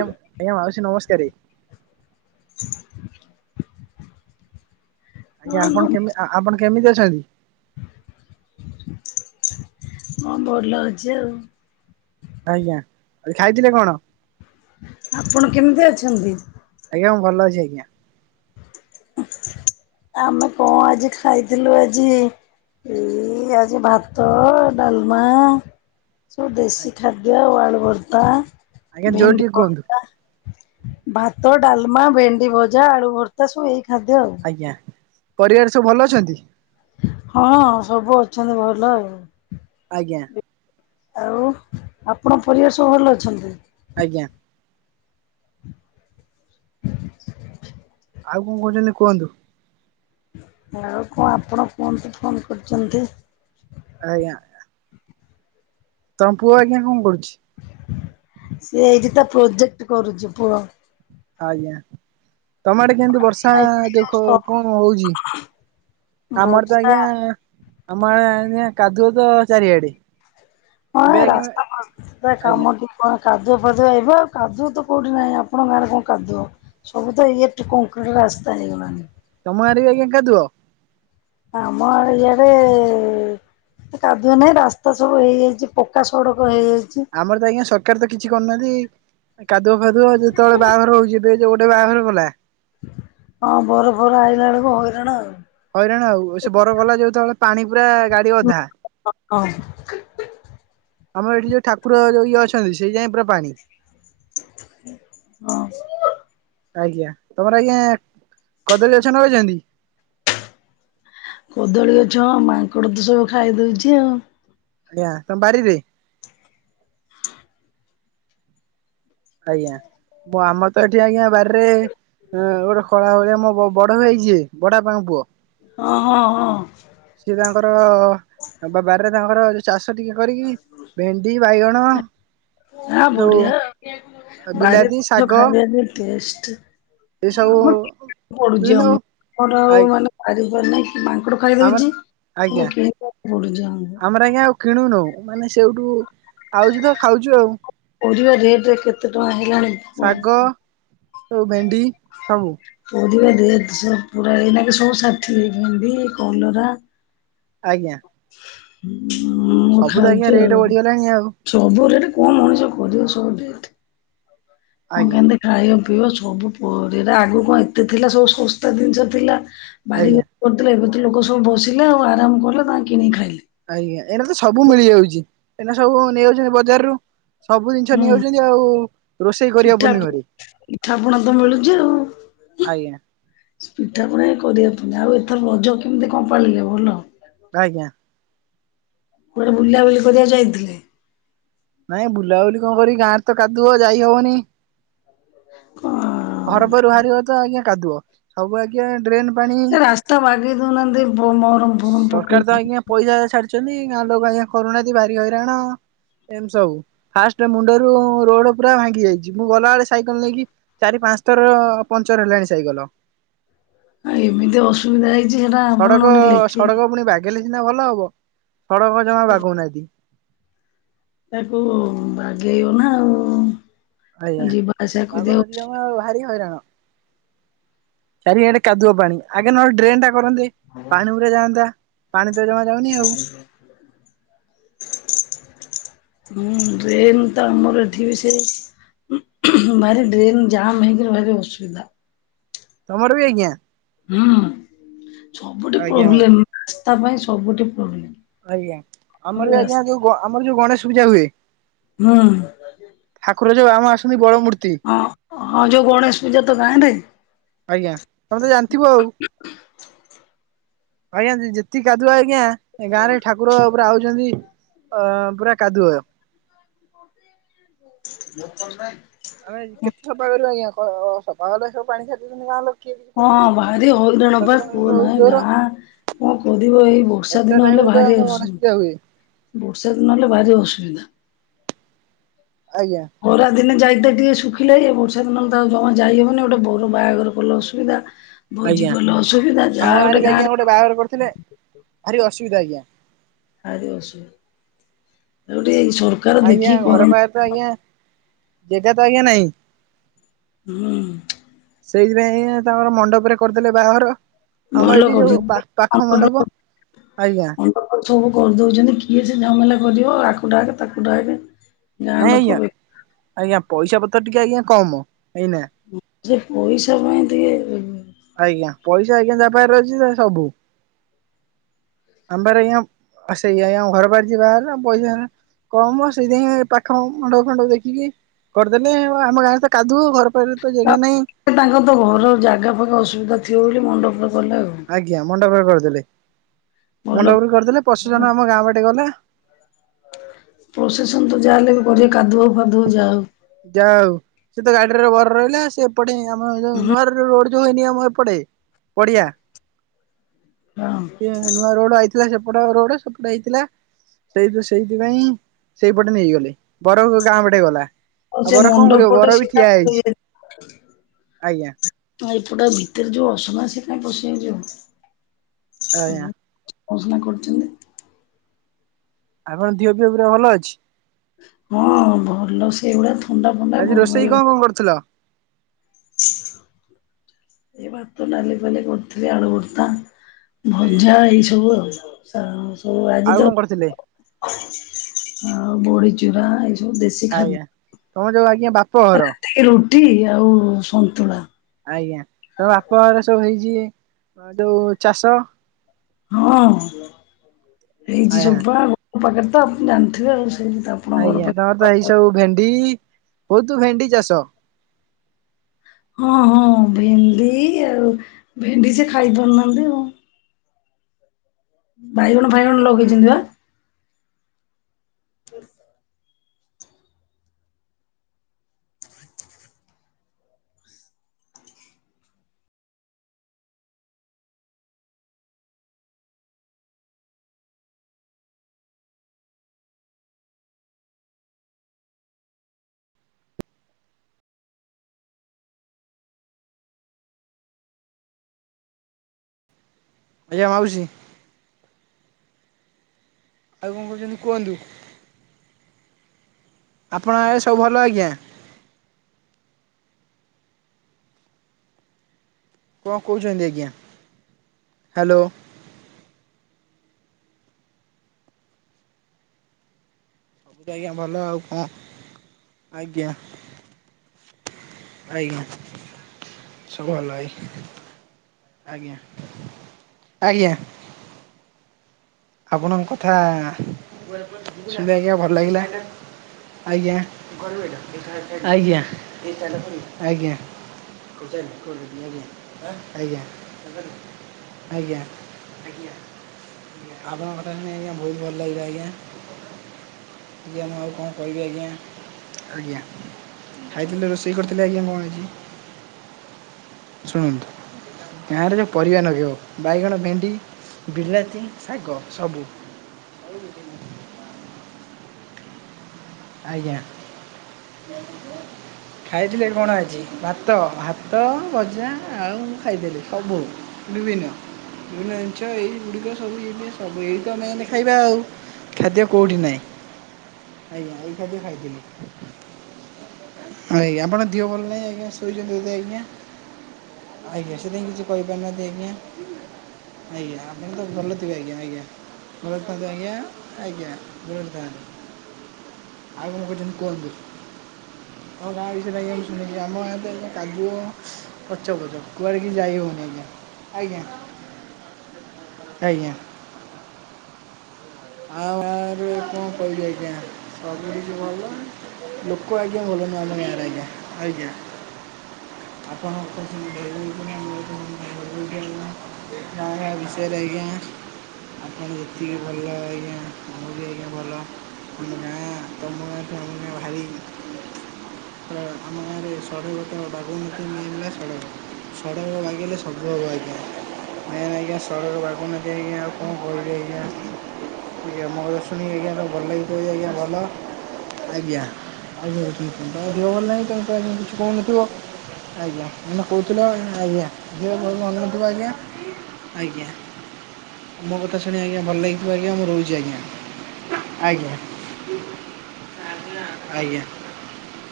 Hello, ଏ ମାଉସୀ ନମସ୍କାରେ। [unintelligible] ଆଜ୍ଞା, ହଁ ଆପଣ କେମି ଆପଣ କେମିତି ଅଛନ୍ତି? ମୁଁ ଭଲ ଅଛି ଆଉ। ଆଜ୍ଞା, ଆ ଖାଇଥିଲେ କଣ? ଆପଣ କେମିତି ଅଛନ୍ତି? ଆଜ୍ଞା, ମୁଁ ଭଲ ଅଛି ଆଜ୍ଞା। ଆମେ କଣ ଆଜି, ଖାଇଥିଲୁ ଆଜି? ଏ ଆଜି ଭାତ ଡାଲମା ସବୁ ଦେଶୀ ଖାଦ୍ୟ, ଆଉ ଆଳୁ ଭର୍ତ୍ତା। ଆଜ୍ଞା ଯୋରେ ଭେଣ୍ଡି ଟିକେ କୁହନ୍ତୁ? ଭର୍ତ୍ତା, ଭାତ, ଡାଲମା, ଭେଣ୍ଡି ଭଜା, ଆଳୁ ଭର୍ତ୍ତା, ସବୁ ଏଇ ଖାଦ୍ୟ ଆଉ। ଜ୍ଞା, ପରିବାର ସବୁ ଭଲ ଅଛନ୍ତି? ହଁ, ସବୁ ଅଛନ୍ତି ଭଲ ଆଉ। ଆଜ୍ଞା। ଆଉ, ଆପଣ ପରିବାର ସବୁ ଭଲ ଅଛନ୍ତି? ଆଜ୍ଞା। ଆଉ କଣ କହୁଛନି କୁହନ୍ତୁ? ଆ୍ୟାଉ କଣ ଆପଣ କୁହନ୍ତୁ, ଫୋନ୍ କରିଚନ୍ତି? ଆଜ୍ଞା। ତମ ପୁଅ ଆଜ୍ଞା, କଣ କରୁଛି? ସେ ଏଇଠି ତ, ପ୍ରୋଜେକ୍ଟ କରୁଛି ପୁଅ। ଆଜ୍ଞା, ତମେ ଆଡେ କେଁତି ବର୍ଷା ଦେଖ କଣ ହଉଛି? ଆମର ତ ବର୍ଷା ଆଜ୍ଞା, ଆମ ଆଜ୍ଞା କାଦୁଅ ତ ଚାରିଆଡେ। ହଁ, ଏବେ ଆଜ୍ଞା ରାସ୍ତା ମାସ୍ତା ଆଜ୍ଞା କାମ ଟିକି କଣ କାଦୁଅ ଫାଦୁଆ ଏବେ କାଦୁଅ ତ କଉଠି ନାହିଁ, ଆପଣ ଗାଁରେ କଣ କାଦୁଅ? ସବୁ ତ ୟେକ୍ଟ କଂକ୍ରିଟ୍ ରାସ୍ତା ହେଇଗଲାଣି। ତମ ଗାଁରେ ଆଜ୍ଞା କାଦୁଅ? ଆମର ଇଆଡେ-ଏ କାଦୁଅ ନାହିଁ, ରାସ୍ତା ସବୁ ହେଇଯାଇଚି। ପକ୍କା ସଡ଼କ ଆଜ୍ଞା ହେଇଯାଇଚି। ଆମର ଆଜ୍ଞା, ସଟ୍ କାର ତ କିଛି କରିୁନାହାଁନ୍ତି, କାଦୁଅ ଫାଦୁଅ ଯେତେବେଳେ ବାହାଘର ହଉଛିି, ଡେଜ୍ ଗୋଟେ ବାହାଘର ଗଲା।। ହଁ, ବର ଫର ଆଇଲା ଅଳକୁ ହଇରାଣ ଆଉ। ହଇରାଣ ଆଉ। ସେ ବର ଗଲା ଯୋତବେଳେ ପାଣି ପୁରା ଗାଡି ଅଧା। ହ୍ ଅହଁ। ଆମର ଏଠି ଯୋଉ ଠାକୁର ଯୋ ଇଏ ଅଛନ୍ତି, ସେଇ ଯାଏଁ ପୁରା ପାଣି। ଅଁ [unintelligible] ଆଜ୍ଞା। ତମର ଆଜ୍ଞା କଦଳୀ ଅଛ ନଗେଇଛନ୍ତି? କଦଳୀ ଗଛ ମାଙ୍କଡ ତ ସବୁ ଖାଇଦଉଛି, ଆଉ। ଆଜ୍ଞା, ତମ ବାରିରେ? ଆଜ୍ଞା, ମୁଁ ଆମର ତ ଏଠି ଆଜ୍ଞା ବାର୍ ରେ ହଁ, ଗୋଟେ ଖଳା ଭଳିଆ, ମ ବ-ବଡ ଭାଇ ଯିଏ, ବଡ଼ ଆପାଙ୍କ ପୁଅ। ହଁ, ହଁ, ହଁ। ସିଏ ତାଙ୍କର-ଅ ବ-ବାରିରେ ତାଙ୍କର ଯୋଉ ଚାଷ ଟିକେ କରିକି, ଭେଣ୍ଡି ବାଇଗଣ, ହଁ, ସବୁ ବଢିଆ ଆଉ! ବାରିର ବିଲାତି ଯଉ ଶାଗ ଖାଇବା ଯୋଉ ଟେଷ୍ଟ। ଏସବୁ ଆମ [inaudible] ପଡୁଛି [inaudible] ବିଭିନ୍ନ ଆମର ଆ ଆଉ ମାନେ [unintelligible] ନାହିଁ କି ମାଙ୍କଡ ଆମର ଖାଇଦଉଛି। ଆଜ୍ଞା କିଣବାକୁ ପଡୁଛି ଆମକୁ। ଆମର ଆଜ୍ଞା, ଆଉ କିଣୁନୁ ମାନେ, ସେଇଠୁ ଆଉଛି ତ ଖାଉଛୁ ଆଉ। ପରିବା ରେଟ୍ ରେ କେତ ଟଙ୍କା ହେଲାଣି। କଁ ଶାଗ ସବୁ ଭେଣ୍ଡି, ସବୁ। ପରିବା ଦିହାତି ସବୁ ପୁରା ଏଇନାକି ସବୁ ଷାଠିଏ। ଭେଣ୍ଡି, କଲରା ଆଜ୍ଞା। ହୁଁ-ଉଁ, ମୁଁ ସବୁ ତ ଆଜ୍ଞା ଖାଉଛି ରେଟ୍ ଆଉ। ବଢିଗଲାଣି ଆଉ ସବୁ ରେଟ୍, କଣ ମଣିଷ କରିବ? ସବୁ ରେଟ୍। କଣ ଆଜ୍ଞା କେମତି ଖାଇବା ପିଇବ? ସବୁ ପରିରା ଆଗକୁ କଣ ଏତେ ଥିଲା? ସବୁ ଶସ୍ତା ଦିନଷ ଥିଲା। ବାରି ଆଜ୍ଞା କରିଥିଲେ ଏବେ ତ ଲୋକ ସବୁ ବସିଲେ ଆଉ ଆରାମ କଲେ ତାଙ୍କ କିଣିକି ଖାଇଲେ। ଆଜ୍ଞା ଏଇଟ ତ ସବୁ ମିଳିଯାଉଛି ଏଇଟ ସବୁ ନେଇଯାଉଛନ୍ତି ବଜାର ରୁ।। ସବୁ ଜିନିଷ ହୁଁ। ନେଇଯାଉଛନ୍ତି ଆଉ, ରୋଷେଇ କରିବ ପୁନି ଘରେ।। ଇଠା ପୁଣ ତ ମିଳୁଛି ଆଉ।। ଆଜ୍ଞା। ପିଠା ପଣା କରିବା ପା [unintelligible] ଆଉ ଏଥର ରଜ କେମିତି କଣ ପାଳିଲେ ଭଲ। ଆଜ୍ଞା। କୁଆଡେ ବୁଲାବୁଲି କରିବାକୁ ଯାଇଥିଲେ? ନାଇଁ ଆଉ ବୁଲାବୁଲି କଣ କରିବି ଗାଁରେ ତ କାଦୁଅ ଯାଇ ହବନି। କଣ ଘରପରୁ ବାହାରିବତ ଆଜ୍ଞା କାଦୁଅ ସବୁବେଳେ ଆଜ୍ଞା ଡ୍ରେନ ପାଣି। [unintelligible] ବାଗେଇଦଉନ ଏମିତି ବ ମହରମ୍ ସରକାର ତ ଆଜ୍ଞା ପଇସା ଛାଡିଛନ୍ତି ଗାଁ ଲୋକ ଆଜ୍ଞା କରୁନାହାନ୍ତି ଭାରି ହଇରାଣ। ଏମତି ସବୁ ଫାଷ୍ଟ ମୁଣ୍ଡରୁ ରୋଡ ପୁରା ଭାଙ୍ଗି ଯାଇଛି ମୁଁ ଗଲାବେଳେ ସାଇକେଲ ନେଇକି।। ଚାରି ପାଞ୍ଚ ଥର ପଞ୍ଚର ହେଲାଣି ସାଇକେଲ। ଆଁ ଏମିତି ଅସୁବିଧା ହେଇଛି ସେଟା ଆପଣ ଗୋଟେ ଲେଖିକି। ଗଲେ [unintelligible] ସିନା ଭଲ ହବ ସଡ଼କ ଜମା ବାଗଉନାହାନ୍ତି। ତାକୁ ବାଗେଇବନା ଆଉ ଯିବା ଆସିବା କରିବାକୁ [unintelligible] ହଁ ଆଉ ଭାରି ହଇରାଣ ଚାରି ଆଡେ କାଦୁଅ ପାଣି ଆଗେ ନହେଲେ ଡ୍ରେନ୍ ଟା କରନ୍ତେ। ପାଣି ଗୁରା ଯାନ୍ତା ପାଣି ତ ଜମା ଯାଉନି ଆଉ [inaudible] ହୁଁ ଡ୍ରେନ୍ ତ ଆମର ଏଠି ବି ସେୟା। [unintelligible] ଭାରି ଡ୍ରେନ ଯାମ୍ ହେଇକି ରହିଲେ ଭାରି ଅସୁବିଧା।। ତମର ବି ଆଜ୍ଞା? ହୁଁ ସବୁଠି ଆଜ୍ଞା ପ୍ରୋବ୍ଲେମ୍ [unintelligible] ପାଇଁ ସବୁଠି ପ୍ରୋବ୍ଲେମ୍। ଆଜ୍ଞା ଆମର ବି ଆଜ୍ଞା ଯୋଉ ଗ ଆମର ଯୋଉ ଗଣେଶ ପୂଜା ହୁଏ। ହୁଁ ଠାକୁର ଯୋଉ ଆମ ଆସୁଛନ୍ତି ବଡ ମୂର୍ ଅଁ, ହଁ ଯୋଉ ଗଣେଶ ପୂଜା ତ ଗାଆଁରେ? ଆଜ୍ଞା, ତମେ ତ ଜାଣିଥିବ ଆଉ। ଆଜ୍ଞା ଯେ - ଯେତିକି କାଦୁଆ ଆଜ୍ଞା ଗାଁ ରେ ଠାକୁର ପୁରା ଆଉଛନ୍ତି। ଅ ପୁରା କାଦୁଅ। [inaudible] ଆମେ କେତେ ଥଫା କରିବା ଆଜ୍ଞା, କଣ ସଫା କଲେ ସବୁ ପାଣି ଛାଡିଦଉଚନ୍ତି ଗାଁ ଲୋକ। କିଏ କିଛି ହଁ କହୁନାହାନ୍ତି ଭାରି ହଇରାଣ ବର୍ଷା ପା ତ ଆମର କୁହନା ହେ ହଉଛି ଜୋର ଗାଁ କଣ କରିବ ଏଇ ବ ର୍ଷା ବର୍ଷା ଦିନ ଟାଇମ ହେଲେ ରେ ତ ଭାରି ଆମର ଗଣେଶ ଅସୁବି, ପୂଜା ହୁଏ। ବର୍ଷା ଦିନ ହେଲେ ଭାରି ଅସୁବିଧା। ଆଜ୍ଞା। ଖରାଦିନେ ଯାଇତେ ଟିକେ ଶୁଖିଲାଣୀ ଏଇ ବର୍ଷା ଦିନ ହେଲେ ତ ଆଉ ଜମା ଯାଇହବନି ଗୋଟେ ବର ବାହାଘର କଲେ ଅସୁବିଧା। ଭୋଜି ଆଜ୍ଞା କଲେ ଅସୁବିଧା ଆମ ଯାହା ଗୋଟେ ବି ଆଜ୍ଞା ଗାଁରେ ଗୋଟେ ବାହାଘର କରିଥିଲେ ଭାରି ଅସୁବିଧା ଆଜ୍ଞା। ଭାରି ଅସୁବିଧା, ଯୋଉ ଟିକେ ଏଇ ସବୁ ଆଜ୍ଞା ଘର ପାଖେରେ ତ ଆଜ୍ଞା ଜେଗା ତ ଆଜ୍ଞା ନାଇଁ। ହୁଁ ସେଇଥିପାଇଁ ତାଙ୍କର ମଣ୍ଡପରେ କରିଦେଲେ ବାହାଘର। ଆମ ଭଲ ଏଇଠି ଯୋଉ କରିଛନ୍ତି, [inaudible] ପାଖ ମଣ୍ଡପ ଆଜ୍ଞା ପକ୍ ପକ୍ ସବୁ କରିଦଉଛନ୍ତି କିଏ ସେ ଝାମେଲା କରିବ ଆକୁ ଡାକେ ତାକୁ ଡାକେ। ଗାଁ ନାଇଁ ଲୋକ ଆଜ୍ଞା ବେ ଆଜ୍ଞା ପଇସା ପତ୍ର ଟିକେ ଆଜ୍ଞା କମ। ଏଇନା ଯେ ପଇସା ପାଇଁ ଟିକେ ଆଜ୍ଞା ପଇସା ଆଜ୍ଞା ଯାହା ପାଖରେ ଅଛି ସେ ସବୁ ଆମ ପାଖରେ ଆଜ୍ଞା, ଆ ସେଇଆ ଆଜ୍ଞା ଘର ପାଖରେ ଯିଏ ବାହା ହେଲା ପଇସା ନାହିଁ କମ ସେଇଥିପାଇଁ ପାଖ ମଣ୍ଡପ ଫଣ୍ଡପ ଦେଖିକି କରିଦେଲେ ଆଉ ଆମ ଗାଁରେ ତ କାଦୁଅ, ଘର ପାଖରେ ତ ତା ଜେଗା ନାହିଁ। ତାଙ୍କର ତ ଘର ଜାଗା ଫାଗା ଅସୁବିଧା ଥିବ ବୋଲି ମଣ୍ଡପରେ କଲେ ଆଉ। ଆଜ୍ଞା ମଣ୍ଡପରେ କରିଦେଲେ, ଭଲ ମଣ୍ଡପରେ କରିଦେଲେ ପ୍ରସେସନ ଆମ ଗାଁ ବାଟେ ଗଲା। ପ୍ରୋସେସନ୍ ତ ଯାହା ହେଲେ ବି କରିବେ କାଦୁଅ ଫାଦୁଅ ଯାହା ହଉ। ଯା ହଉ ସେ ତ ଗାଡ଼ି ରେ ବର ରହିଲା ସେ ଏପଟେ ଆମ ଯୋଉ ହଉ ହଁ ନୂଆର ର ରୋଡ଼୍ ଯୋଉ ହେଇନି ଆମ ଏପଟେ ପଡ଼ିଆ। ହଁ। ନୂଆ ରୋଡ଼ ଆଇଥିଲା ସେପଟ ରୋଡ଼ ସେପଟ ହେଇଥିଲା। ସେଇଯୋଉ ସେଇଥିପାଇଁ ସେଇପଟେ ନେଇଗଲେ ବର ଗାଁ ପଟେ ଗଲା। ଆଉ ସେ ବର କଣ କରିବ ମଣ୍ଡପପଟେ ବର ବି ସିଏ ତା ଠିଆ ହେଇଛି ଆଜ୍ଞା [unintelligible] ଏଇପଟା ଭିତରେ ଯୋଉ ଅସନା ସେ କାଇଁ ପସିକି ଆଜ୍ଞା ଯିବ ଉଁ ଅସନା କରୁଛନ୍ତି। ଆଉ କଣ ଦିହ ପିହ ପୁରା ଭଲ ଅଛି? ହଁ ଭଲ ସେଇଭଳିଆ ଥଣ୍ଡା ଫଣ୍ଡା ଆଜି ରୋଷେଇ କଣ [unintelligible] କଣ କରୁଥିଲ? ଏଇ ଭାତ ଡାଲି ଫାଲି କରୁଥିଲି ଆଳୁ ଭରତା ଆଜ୍ଞା ଭଜା ଏଇ ସବୁ ଆଉ। ସା ସବୁ ଆଜି ଆଉ ତ କଣ କରିଥିଲେ ଆଉ ବଡ଼ିଚୁରା ଏ ଆଜ୍ଞା ତମର ଯୋଉ ଆଜ୍ଞା ବାପ ଘର। ଏ ରୁଟି ଆଉ ସନ୍ତୁଳା। ଆଜ୍ଞା ତମ ବାପଘରେ ସବୁ ହେଇଚି ଯୋଉ ଚାଷ। ହଁ ହେଇଛି ଆଜ୍ଞା ସବୁପା [unintelligible] ପାଖରେ ତ ଆପ ଜାଣିଥିବେ ଆଉ। ଯେମିତି ଆପଣଙ୍କ ଆଜ୍ଞା ଘର ପା ତମର ତ ଏଇ ସବୁ ଭେଣ୍ଡି, ବହୁତୁ ଭେଣ୍ଡି ଚାଷ। ହଁ ହଁ ଭେଣ୍ଡି ଆଉ ଭେଣ୍ଡି ସେ ଖାଇ ପାରୁନାହାନ୍ତି ଆଉ। ବାଇଗଣ ଫାଇଗଣ ଲଗେଇଛନ୍ତି ବା? [inaudible] ଆଜ୍ଞା ମାଉସୀ। ଆଉ କଣ କହୁଛନ୍ତି କୁହନ୍ତୁ? ଆପଣ ଆରେ ସବୁ ଭଲ ଆଜ୍ଞା? କଣ କହୁଛନ୍ତି ଆଜ୍ଞା ହାଲୋ। ସବୁତ ଆଜ୍ଞା ଭଲ ଆଉ କଣ ଆଜ୍ଞା। ଆଜ୍ଞା। ସବୁ ଭଲ ଭାଇ ଆଜ୍ଞା ଆଜ୍ଞା। ଆପଣଙ୍କ କଥା ଶୁଣିଲି ଆଜ୍ଞା ଭଲ ଲାଗିଲା। ଆଜ୍ଞା ଆଜ୍ଞା ଆଜ୍ଞା। ଆଜ୍ଞା। ଆଆଜ୍ଞା। ଆପଣଙ୍କ କଥା ଶୁଣିି ଆଜ୍ଞା ବହୁତ ଭଲ ଲାଗିଲା ଆଜ୍ଞା। ଆଜ୍ଞା ମୁଁ ଆଉ କଣ କହିବି ଆଜ୍ଞା ଆଜ୍ଞା। ଖାଇଥିଲେ ରୋଷେଇ କରିଥିଲେ ଆଜ୍ଞା କଣ ଆଜି ଶୁଣନ୍ତୁ? ଗାଁରେ ଯଉ ପରିବା ନଗେଇବ ବାଇଗଣ, ଭେଣ୍ଡି ବିଲାତି ଶାଗ ସବୁ। ଆଜ୍ଞା। ହ [inaudible] ଖାଇଥିଲେ କଣ ଆଜି ଭାତ- ଭାତ, ଭଜା ଆଉ ମୁଁ ଖାଇଥିଲି ସବୁ ବିଭିନ୍ନ- ବିଭିନ୍ନ ଜିନିଷ ଏଇଗୁଡିକ ସବୁ- ସବୁ ଏଇ ତ ମେନ୍ ଖାଇବା ଆଉ। ଖାଦ୍ୟ କୋଉଠି ନାହିଁ ଆଜ୍ଞା ଏଇ ଖାଦ୍ୟ ଖାଇଥିଲି। ଆଜ୍ଞା ଆପଣଙ୍କ ଦିହ ଭଲ ନାଇଁ ଆଜ୍ଞା ଶୋଇଚନ୍ତି ବୋଧେ ଆଜ୍ଞା। ଆଜ୍ଞା ସେଥିପାଇଁ କିଛି କହିପାରୁନାହାନ୍ତି ଆଜ୍ଞା। ଆଜ୍ଞା ଆପଣ ତ ଭଲ ଥିବେ ଆଜ୍ଞା -ଆଜ୍ଞା। ଭଲ ଅଛନ୍ତି ଆଜ୍ଞା -ଆଜ୍ଞା ଭଲରେ ଥାଆନ୍ତୁ। ଆଉ କଣ କହୁଚନ୍ତି କୁହନ୍ତୁ? ତମ ଗାଁ ବିଷୟରେ ଆଜ୍ଞା ଶୁଣିଲି ଆମ ଗାଁରେ ତ ଏବେ କାଦୁଅ ପଚ ପଚ କୁଆଡେ କି ଯାଇ ହଉନି ଆଜ୍ଞା- ଆଜ୍ଞା- ଆଜ୍ଞା। ଆଉ ଗାଁରେ କଣ କହିବି ଆଜ୍ଞା ସବୁ କିଛି ଭଲ। ଲୋକ ଆଜ୍ଞା ଭଲ ନୁହଁ ଆମ ଗାଁରେ ଆଜ୍ଞା- ଆଜ୍ଞା। ହ [inaudible] ଆପଣଙ୍କ [unintelligible] ବିଷୟରେ ଆଜ୍ଞା। ହ [inaudible] ଆପଣ ଯେତିକି ଭଲ ଆଜ୍ଞା ମୁଁ ବି ଆଜ୍ଞା ଭଲ ଆମ ଗାଁ ତମ ଗାଁ ଠୁ ଆମ ଗାଁ ଭାରି ଆମ ଗାଁରେ ଷଡ଼ଗତ ବାଘୁମତି ମି ହେଲା ଷଡ଼ଗ। ସଡକ ବାଗେଇଲେ ସବୁ ହବ ଆଜ୍ଞା। ମେନେ ଆଜ୍ଞା ସଡକ ବାଗଉ ନାହାଁନ୍ତି ଆଜ୍ଞା ଆଉ କଣ କହିବି ଆଜ୍ଞା। ଆଜ୍ଞା ମୋ କଥା ଶୁଣିକି ଆଜ୍ଞା ତ ଭଲ ଲାଗିଥିବ ଯଦି ଆଜ୍ଞା ଭଲ ଆଜ୍ଞା। ଆଜ୍ଞା ତାଙ୍କ ଦେହ ଭଲ ନାହିଁ ତେଣୁ କାହାକୁ କିଛି କହୁନଥିବ। ଆଜ୍ଞା ଏଇନା କହୁଥିଲ [unintelligible] ଆଜ୍ଞା। ଆଜ୍ଞା ମୋ କଥା ଶୁଣି ଆଜ୍ଞା ଭଲ ଲାଗିଥିବ ଆ ଆଜ୍ଞା ମୁଁ ରହୁଚି ଆଜ୍ଞା -ଆଜ୍ଞା- ଆଜ୍ଞା।